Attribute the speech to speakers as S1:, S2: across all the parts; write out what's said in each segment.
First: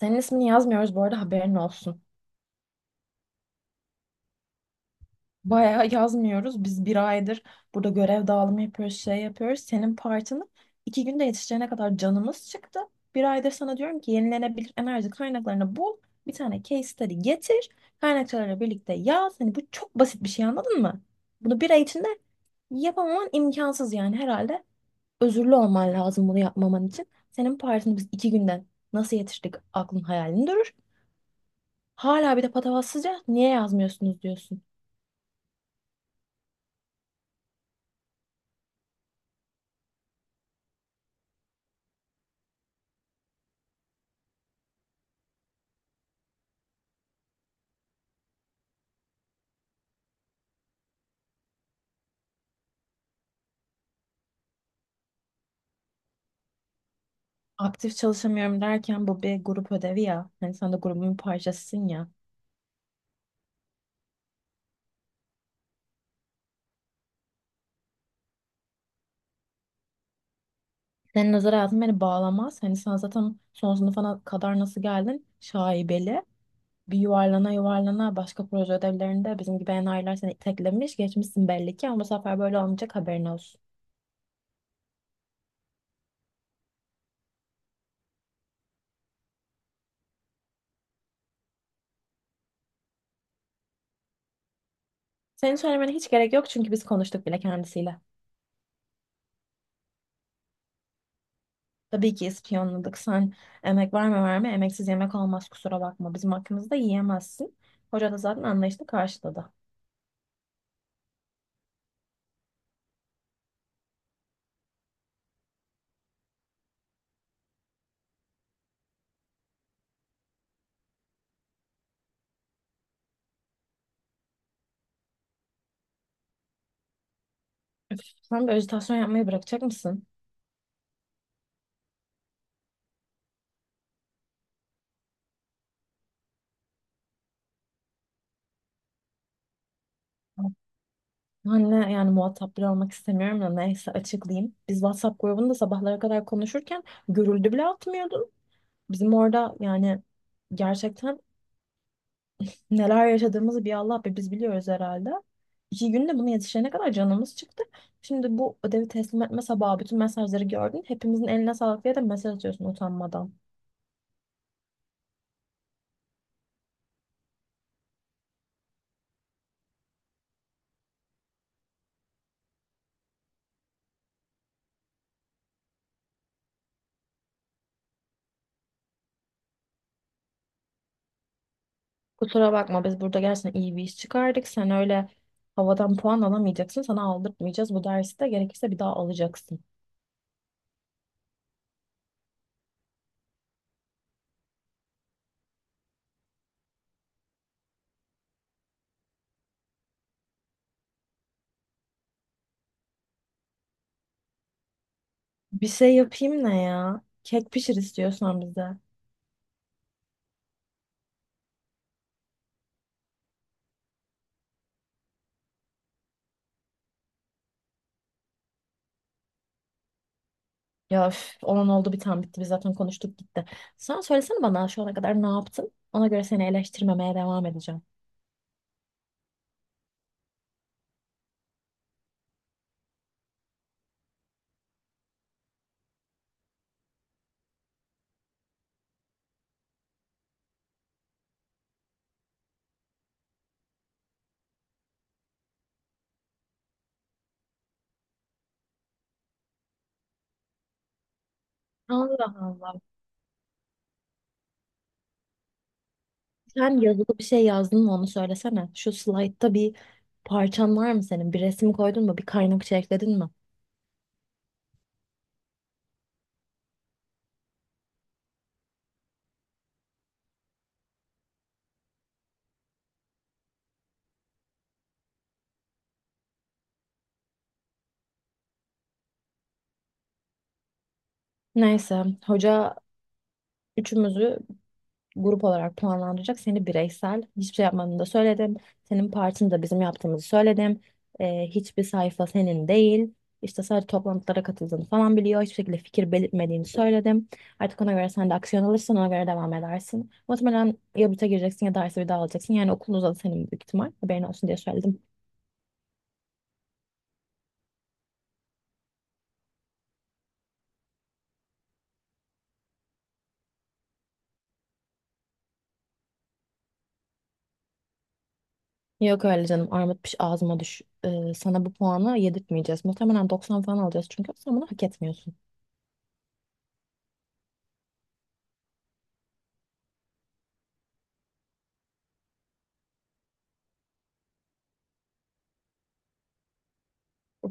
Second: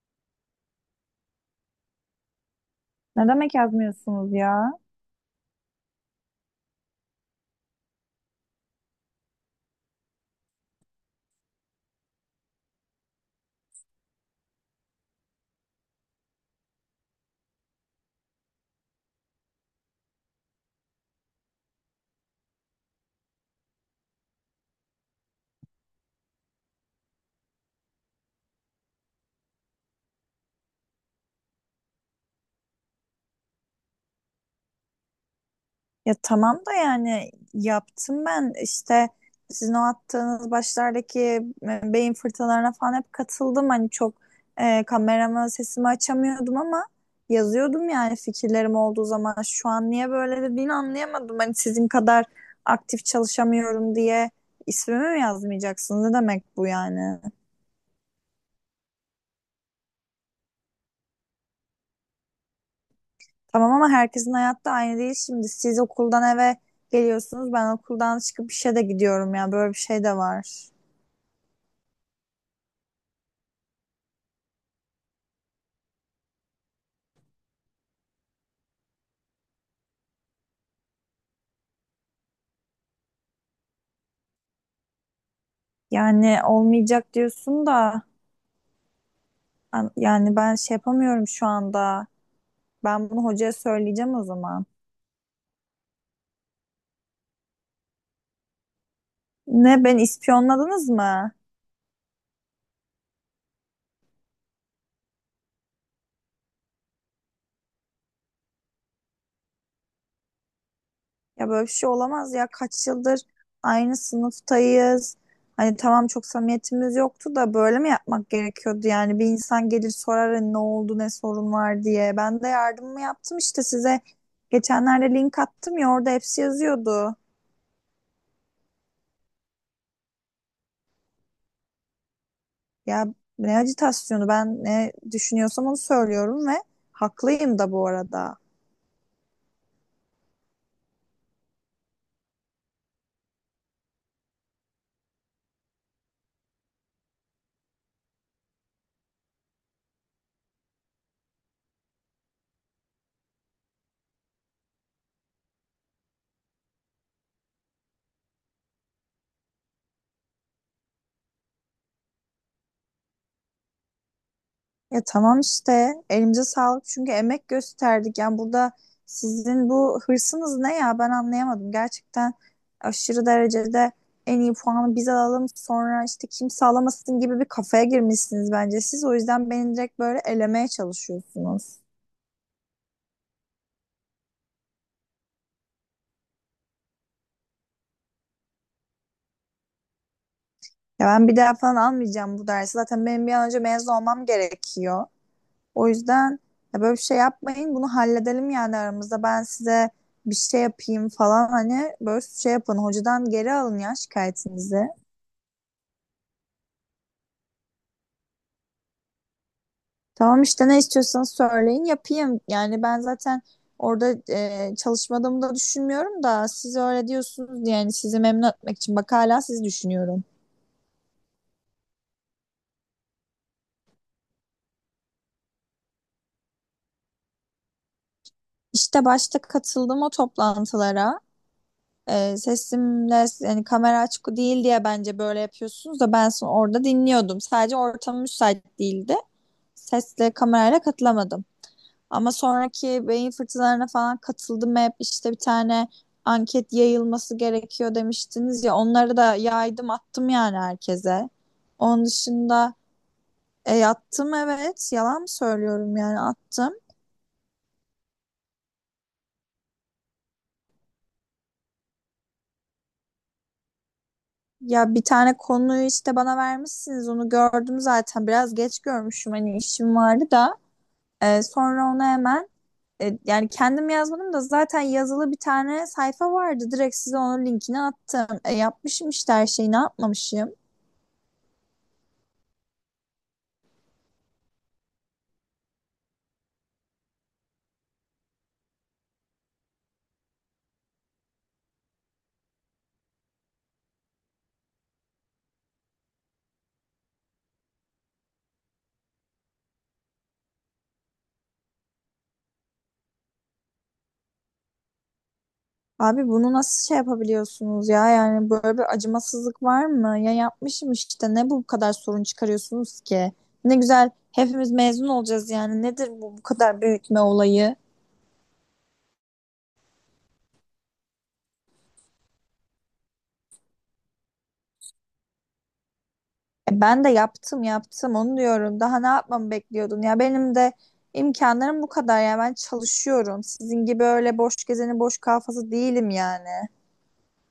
S1: Senin ismini yazmıyoruz bu arada haberin olsun.
S2: Ne demek yazmıyorsunuz ya?
S1: Bayağı yazmıyoruz. Biz bir aydır burada görev dağılımı yapıyoruz, şey yapıyoruz. Senin partını iki günde yetişeceğine kadar canımız çıktı. Bir aydır sana diyorum ki yenilenebilir enerji kaynaklarını bul. Bir tane case study getir. Kaynakçalarla birlikte yaz. Hani bu çok basit bir şey anladın mı? Bunu bir ay içinde yapamaman imkansız yani herhalde. Özürlü olman lazım bunu yapmaman için. Senin partini biz iki günden nasıl yetiştik aklın hayalini durur. Hala bir de patavatsızca niye yazmıyorsunuz diyorsun.
S2: Ya tamam da yani yaptım ben işte sizin o attığınız başlardaki beyin fırtınalarına falan hep katıldım. Hani çok kamerama sesimi açamıyordum ama yazıyordum yani fikirlerim olduğu zaman. Şu an niye böyle dediğini anlayamadım. Hani sizin kadar aktif çalışamıyorum diye ismimi mi yazmayacaksınız? Ne demek bu yani?
S1: Aktif çalışamıyorum derken bu bir grup ödevi ya. Hani sen de grubun bir parçasısın ya.
S2: Tamam ama herkesin hayatta aynı değil şimdi. Siz okuldan eve geliyorsunuz. Ben okuldan çıkıp işe de gidiyorum ya. Böyle bir şey de var.
S1: Senin özel hayatın beni bağlamaz. Hani sen zaten son sınıfa kadar nasıl geldin? Şaibeli. Bir yuvarlana yuvarlana başka proje ödevlerinde bizim gibi enayiler seni teklemiş. Geçmişsin belli ki ama bu sefer böyle olmayacak haberin olsun.
S2: Yani olmayacak diyorsun da yani ben şey yapamıyorum şu anda. Ben bunu hocaya söyleyeceğim o zaman.
S1: Senin söylemene hiç gerek yok çünkü biz konuştuk bile kendisiyle.
S2: Ne, beni ispiyonladınız mı?
S1: Tabii ki ispiyonladık. Sen emek var mı var mı? Emeksiz yemek olmaz kusura bakma. Bizim hakkımızda yiyemezsin. Hoca da zaten anlayışla karşıladı.
S2: Ya böyle bir şey olamaz ya. Kaç yıldır aynı sınıftayız. Hani tamam çok samimiyetimiz yoktu da böyle mi yapmak gerekiyordu yani? Bir insan gelir sorar hani ne oldu, ne sorun var diye. Ben de yardımımı yaptım işte size. Geçenlerde link attım ya, orada hepsi yazıyordu.
S1: Sen de ajitasyon yapmayı bırakacak mısın?
S2: Ya ne acitasyonu, ben ne düşünüyorsam onu söylüyorum ve haklıyım da bu arada.
S1: Anne yani muhatap bile olmak istemiyorum da neyse açıklayayım. Biz WhatsApp grubunda sabahlara kadar konuşurken görüldü bile atmıyordun. Bizim orada yani gerçekten neler yaşadığımızı bir Allah be biz biliyoruz herhalde. İki günde bunu yetişene kadar canımız çıktı. Şimdi bu ödevi teslim etme sabahı bütün mesajları gördün. Hepimizin eline sağlık diye de mesaj atıyorsun utanmadan.
S2: Ya tamam işte, elimize sağlık çünkü emek gösterdik. Yani burada sizin bu hırsınız ne ya, ben anlayamadım. Gerçekten aşırı derecede en iyi puanı biz alalım, sonra işte kimse alamasın gibi bir kafaya girmişsiniz bence siz. O yüzden beni direkt böyle elemeye çalışıyorsunuz.
S1: Kusura bakma biz burada gerçekten iyi bir iş çıkardık. Sen öyle havadan puan alamayacaksın. Sana aldırtmayacağız. Bu dersi de gerekirse bir daha alacaksın.
S2: Ya ben bir daha falan almayacağım bu dersi. Zaten benim bir an önce mezun olmam gerekiyor. O yüzden ya böyle bir şey yapmayın. Bunu halledelim yani aramızda. Ben size bir şey yapayım falan, hani böyle şey yapın. Hocadan geri alın ya şikayetinizi.
S1: Bir şey yapayım ne ya? Kek pişir istiyorsan bize.
S2: Tamam işte, ne istiyorsanız söyleyin yapayım. Yani ben zaten orada çalışmadığımı da düşünmüyorum da siz öyle diyorsunuz diye, yani sizi memnun etmek için bak hala siz düşünüyorum.
S1: Ya üf, olan oldu bir tane bitti. Biz zaten konuştuk gitti. Sen söylesene bana şu ana kadar ne yaptın? Ona göre seni eleştirmemeye devam edeceğim.
S2: İşte başta katıldım o toplantılara. Sesimle yani kamera açık değil diye bence böyle yapıyorsunuz da ben sonra orada dinliyordum. Sadece ortam müsait değildi, sesle kamerayla katılamadım. Ama sonraki beyin fırtınalarına falan katıldım hep, işte bir tane anket yayılması gerekiyor demiştiniz ya, onları da yaydım, attım yani herkese. Onun
S1: Allah
S2: dışında
S1: Allah.
S2: attım, evet, yalan mı söylüyorum, yani attım.
S1: Sen yazılı bir şey yazdın mı onu söylesene. Şu slaytta bir parçan var mı senin? Bir resim koydun mu? Bir kaynak ekledin mi?
S2: Ya bir tane konuyu işte bana vermişsiniz, onu gördüm zaten, biraz geç görmüşüm hani, işim vardı da. E, sonra onu hemen E, Yani kendim yazmadım da zaten yazılı bir tane sayfa vardı. Direkt size onun linkini attım. Yapmışım işte her şeyi, ne yapmamışım.
S1: Neyse hoca üçümüzü grup olarak puanlandıracak. Seni bireysel hiçbir şey yapmanı da söyledim. Senin partini de bizim yaptığımızı söyledim. Hiçbir sayfa senin değil. İşte sadece toplantılara katıldığını falan biliyor. Hiçbir şekilde fikir belirtmediğini söyledim. Artık ona göre sen de aksiyon alırsın, ona göre devam edersin. Muhtemelen ya büte gireceksin ya dersi bir daha alacaksın. Yani okulun uzadı senin büyük ihtimal. Haberin olsun diye söyledim.
S2: Abi bunu nasıl şey yapabiliyorsunuz ya? Yani böyle bir acımasızlık var mı? Ya yapmışım işte. Ne bu kadar sorun çıkarıyorsunuz ki? Ne güzel hepimiz mezun olacağız yani. Nedir bu bu kadar büyütme olayı?
S1: Yok öyle canım armut piş ağzıma düş. Sana bu puanı yedirtmeyeceğiz. Muhtemelen 90 falan alacağız çünkü sen bunu hak etmiyorsun.
S2: Ben de yaptım onu diyorum. Daha ne yapmamı bekliyordun? Ya benim de imkanlarım bu kadar ya. Ben çalışıyorum. Sizin gibi öyle boş gezeni boş kafası değilim yani.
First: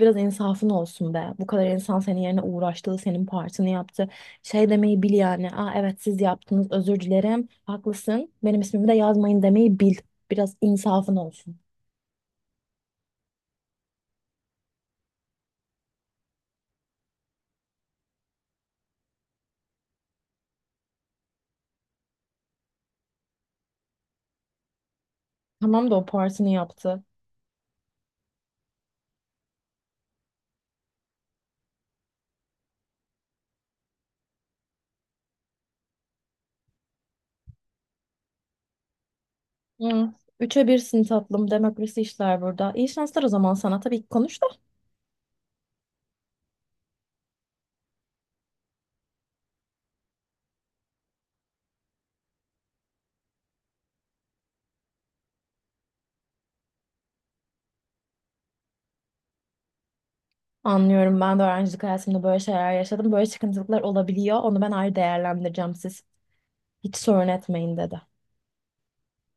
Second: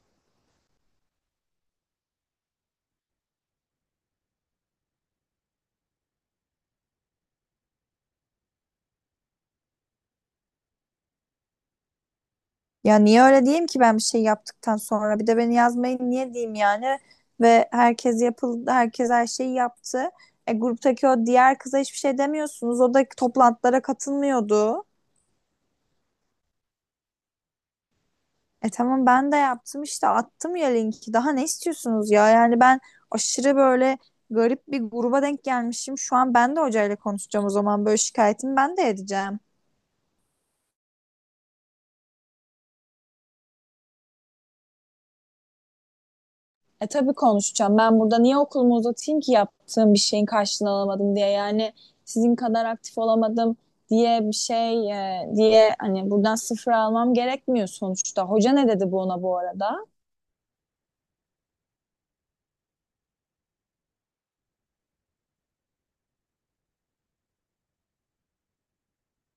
S1: Biraz insafın olsun be. Bu kadar insan senin yerine uğraştı, senin partini yaptı. Şey demeyi bil yani. Aa evet siz yaptınız, özür dilerim. Haklısın. Benim ismimi de yazmayın demeyi bil. Biraz insafın olsun.
S2: Ya niye öyle diyeyim ki, ben bir şey yaptıktan sonra bir de beni yazmayın niye diyeyim yani? Ve herkes yapıldı, herkes her şeyi yaptı. Gruptaki o diğer kıza hiçbir şey demiyorsunuz. O da toplantılara katılmıyordu.
S1: Tamam da o partini yaptı.
S2: E tamam, ben de yaptım işte, attım ya linki. Daha ne istiyorsunuz ya? Yani ben aşırı böyle garip bir gruba denk gelmişim. Şu an ben de hocayla konuşacağım o zaman, böyle şikayetimi ben de edeceğim.
S1: Hı. Üçe birsin tatlım. Demokrasi işler burada. İyi şanslar o zaman sana. Tabii ki konuş da.
S2: E tabii konuşacağım. Ben burada niye okulumu uzatayım ki, yaptığım bir şeyin karşılığını alamadım diye. Yani sizin kadar aktif olamadım diye bir şey, diye hani, buradan sıfır almam gerekmiyor sonuçta. Hoca ne dedi bu ona bu arada?
S1: Anlıyorum. Ben de öğrencilik hayatımda böyle şeyler yaşadım. Böyle sıkıntılıklar olabiliyor. Onu ben ayrı değerlendireceğim siz. Hiç sorun etmeyin dedi.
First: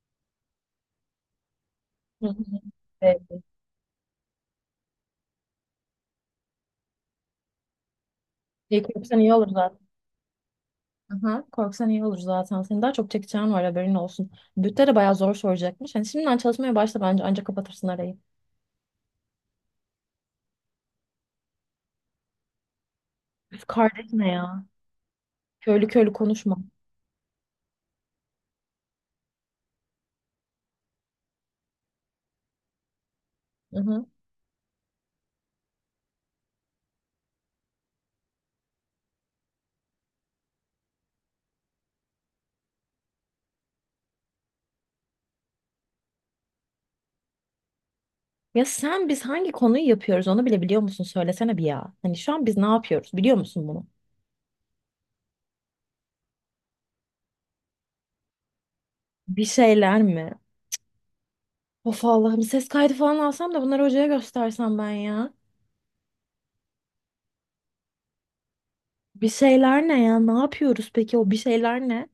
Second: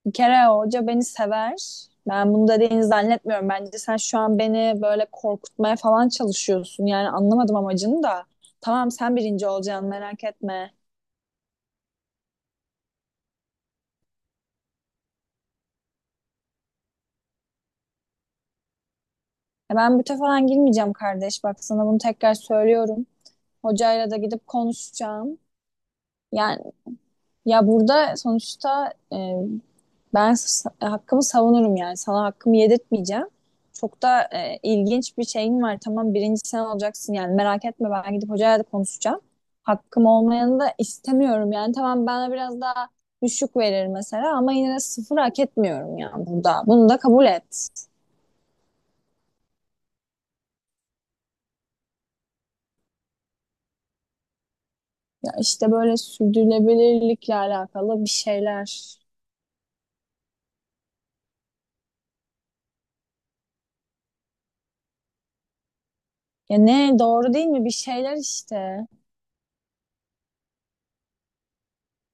S2: Bir kere hoca beni sever.
S1: Hı
S2: Ben
S1: hı.
S2: bunu dediğini
S1: Evet.
S2: zannetmiyorum. Bence sen şu an beni böyle korkutmaya falan çalışıyorsun. Yani anlamadım amacını da. Tamam sen
S1: Korksan iyi olur
S2: birinci
S1: zaten.
S2: olacaksın, merak etme.
S1: Aha, korksan iyi olur zaten. Senin daha çok çekeceğin var haberin olsun. Bütte de bayağı zor soracakmış. Hani şimdiden çalışmaya başla bence ancak kapatırsın arayı.
S2: E ben büte falan girmeyeceğim kardeş. Bak sana bunu tekrar söylüyorum.
S1: Üf, kardeş
S2: Hocayla da
S1: ne
S2: gidip
S1: ya?
S2: konuşacağım.
S1: Köylü köylü konuşma.
S2: Yani ya burada sonuçta hakkımı savunurum yani. Sana hakkımı yedirtmeyeceğim.
S1: Hı
S2: Çok
S1: hı.
S2: da ilginç bir şeyim var. Tamam birinci sen olacaksın yani, merak etme, ben gidip hocayla da konuşacağım. Hakkım olmayanı da istemiyorum yani. Tamam bana biraz daha düşük verir mesela, ama yine de sıfır hak etmiyorum yani burada. Bunu da kabul et.
S1: Ya sen biz hangi konuyu yapıyoruz onu bile biliyor musun? Söylesene bir ya. Hani şu an biz ne yapıyoruz biliyor musun bunu?
S2: Ya işte böyle sürdürülebilirlikle alakalı bir şeyler.
S1: Bir şeyler mi? Of Allah'ım ses kaydı falan alsam da bunları hocaya göstersem ben ya.
S2: Ya ne, doğru değil mi? Bir şeyler işte.
S1: Bir şeyler ne ya? Ne yapıyoruz peki o bir şeyler ne?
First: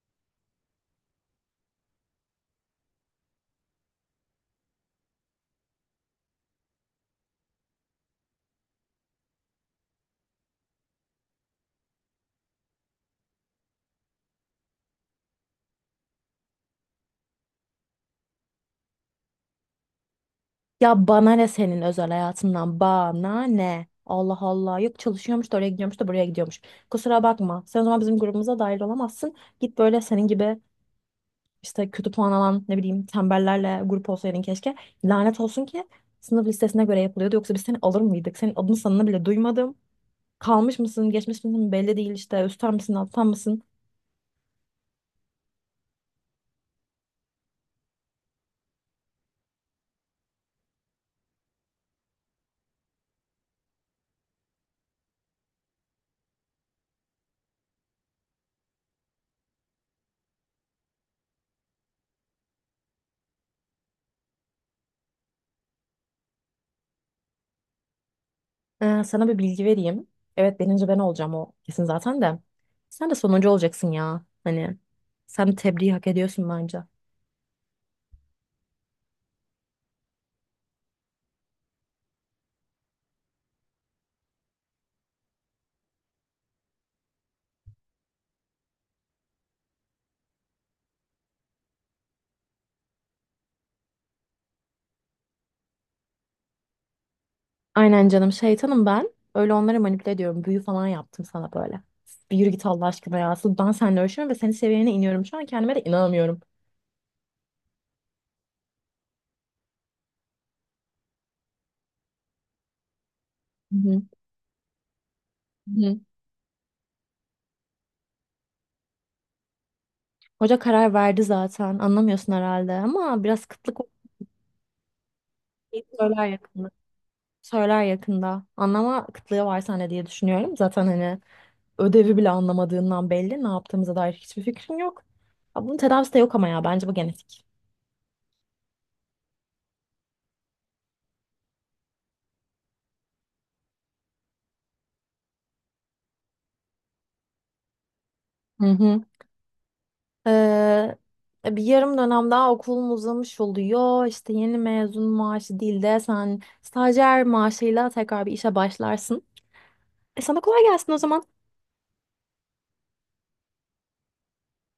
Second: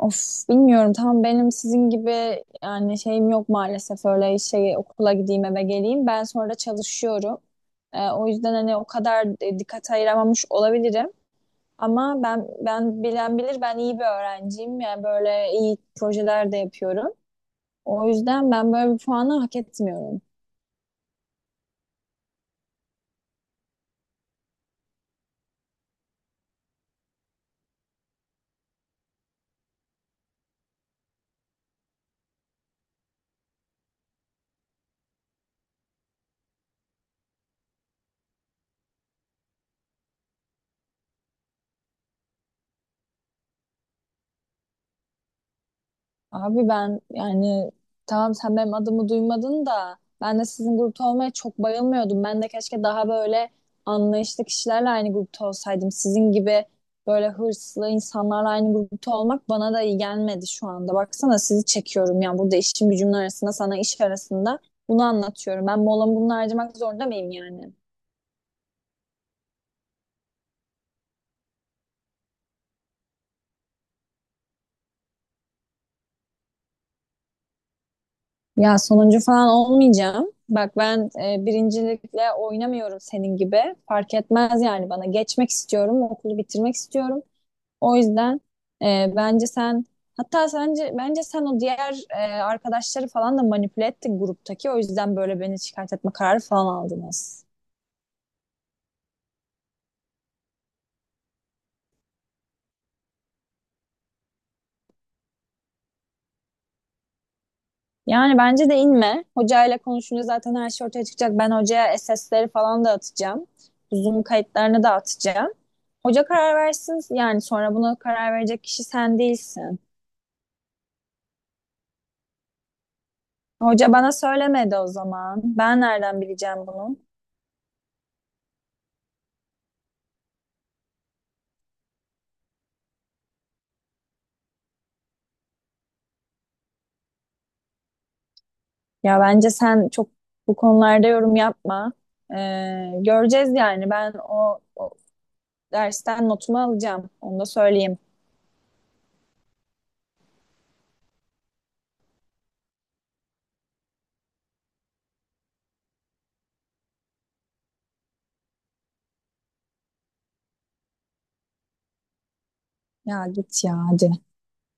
S2: Of bilmiyorum, tam benim sizin gibi yani şeyim yok maalesef, öyle şey okula gideyim eve geleyim. Ben sonra çalışıyorum. O yüzden hani o kadar dikkat ayıramamış olabilirim. Ama ben bilen bilir, ben iyi bir öğrenciyim. Yani böyle iyi projeler de yapıyorum. O yüzden ben böyle bir puanı hak etmiyorum.
S1: Ya bana ne senin özel hayatından? Bana ne? Allah Allah. Yok çalışıyormuş da oraya gidiyormuş da buraya gidiyormuş. Kusura bakma. Sen o zaman bizim grubumuza dahil olamazsın. Git böyle senin gibi işte kötü puan alan ne bileyim tembellerle grup olsaydın keşke. Lanet olsun ki sınıf listesine göre yapılıyordu. Yoksa biz seni alır mıydık? Senin adını sanını bile duymadım. Kalmış mısın, geçmiş misin belli değil işte. Üstten misin, alttan mısın?
S2: Abi ben yani, tamam sen benim adımı duymadın da, ben de sizin grupta olmaya çok bayılmıyordum. Ben de keşke daha böyle anlayışlı kişilerle aynı grupta olsaydım. Sizin gibi böyle hırslı insanlarla aynı grupta olmak bana da iyi gelmedi şu anda. Baksana sizi çekiyorum yani burada, işim gücümün arasında, sana iş arasında bunu anlatıyorum. Ben molamı bunu harcamak zorunda mıyım yani?
S1: Sana bir bilgi vereyim. Evet birinci ben olacağım o kesin zaten de. Sen de sonuncu olacaksın ya. Hani sen tebriği hak ediyorsun bence.
S2: Ya sonuncu falan olmayacağım. Bak ben birincilikle oynamıyorum senin gibi. Fark etmez yani bana. Geçmek istiyorum, okulu bitirmek istiyorum. O yüzden e, bence sen bence sen o diğer arkadaşları falan da manipüle ettin gruptaki. O yüzden böyle beni şikayet etme kararı falan aldınız.
S1: Aynen canım şeytanım ben. Öyle onları manipüle ediyorum. Büyü falan yaptım sana böyle. Bir yürü git Allah aşkına ya. Asıl ben seninle ölçüyorum ve senin seviyene iniyorum. Şu an kendime de inanamıyorum.
S2: Yani bence de inme. Hocayla konuşunca zaten her şey ortaya çıkacak. Ben hocaya SS'leri falan da atacağım.
S1: Hı hı.
S2: Zoom kayıtlarını da atacağım.
S1: Hı.
S2: Hoca karar versin. Yani sonra buna karar verecek kişi sen değilsin.
S1: Hoca karar verdi zaten. Anlamıyorsun herhalde ama biraz kıtlık olduğu
S2: Hoca bana söylemedi o zaman. Ben
S1: şeyi
S2: nereden
S1: söyler
S2: bileceğim
S1: yakında.
S2: bunu?
S1: Söyler yakında. Anlama kıtlığı var sende diye düşünüyorum. Zaten hani ödevi bile anlamadığından belli. Ne yaptığımıza dair hiçbir fikrin yok. Ya bunun tedavisi de yok ama ya bence bu genetik.
S2: Ya bence sen çok bu konularda yorum yapma. Göreceğiz yani. Ben o dersten notumu alacağım. Onu da söyleyeyim.
S1: Hı hı. Ee, Bir yarım dönem daha okulun uzamış oluyor. İşte yeni mezun maaşı değil de sen stajyer maaşıyla tekrar bir işe başlarsın. E sana kolay gelsin o zaman.
S2: Ya git ya, hadi.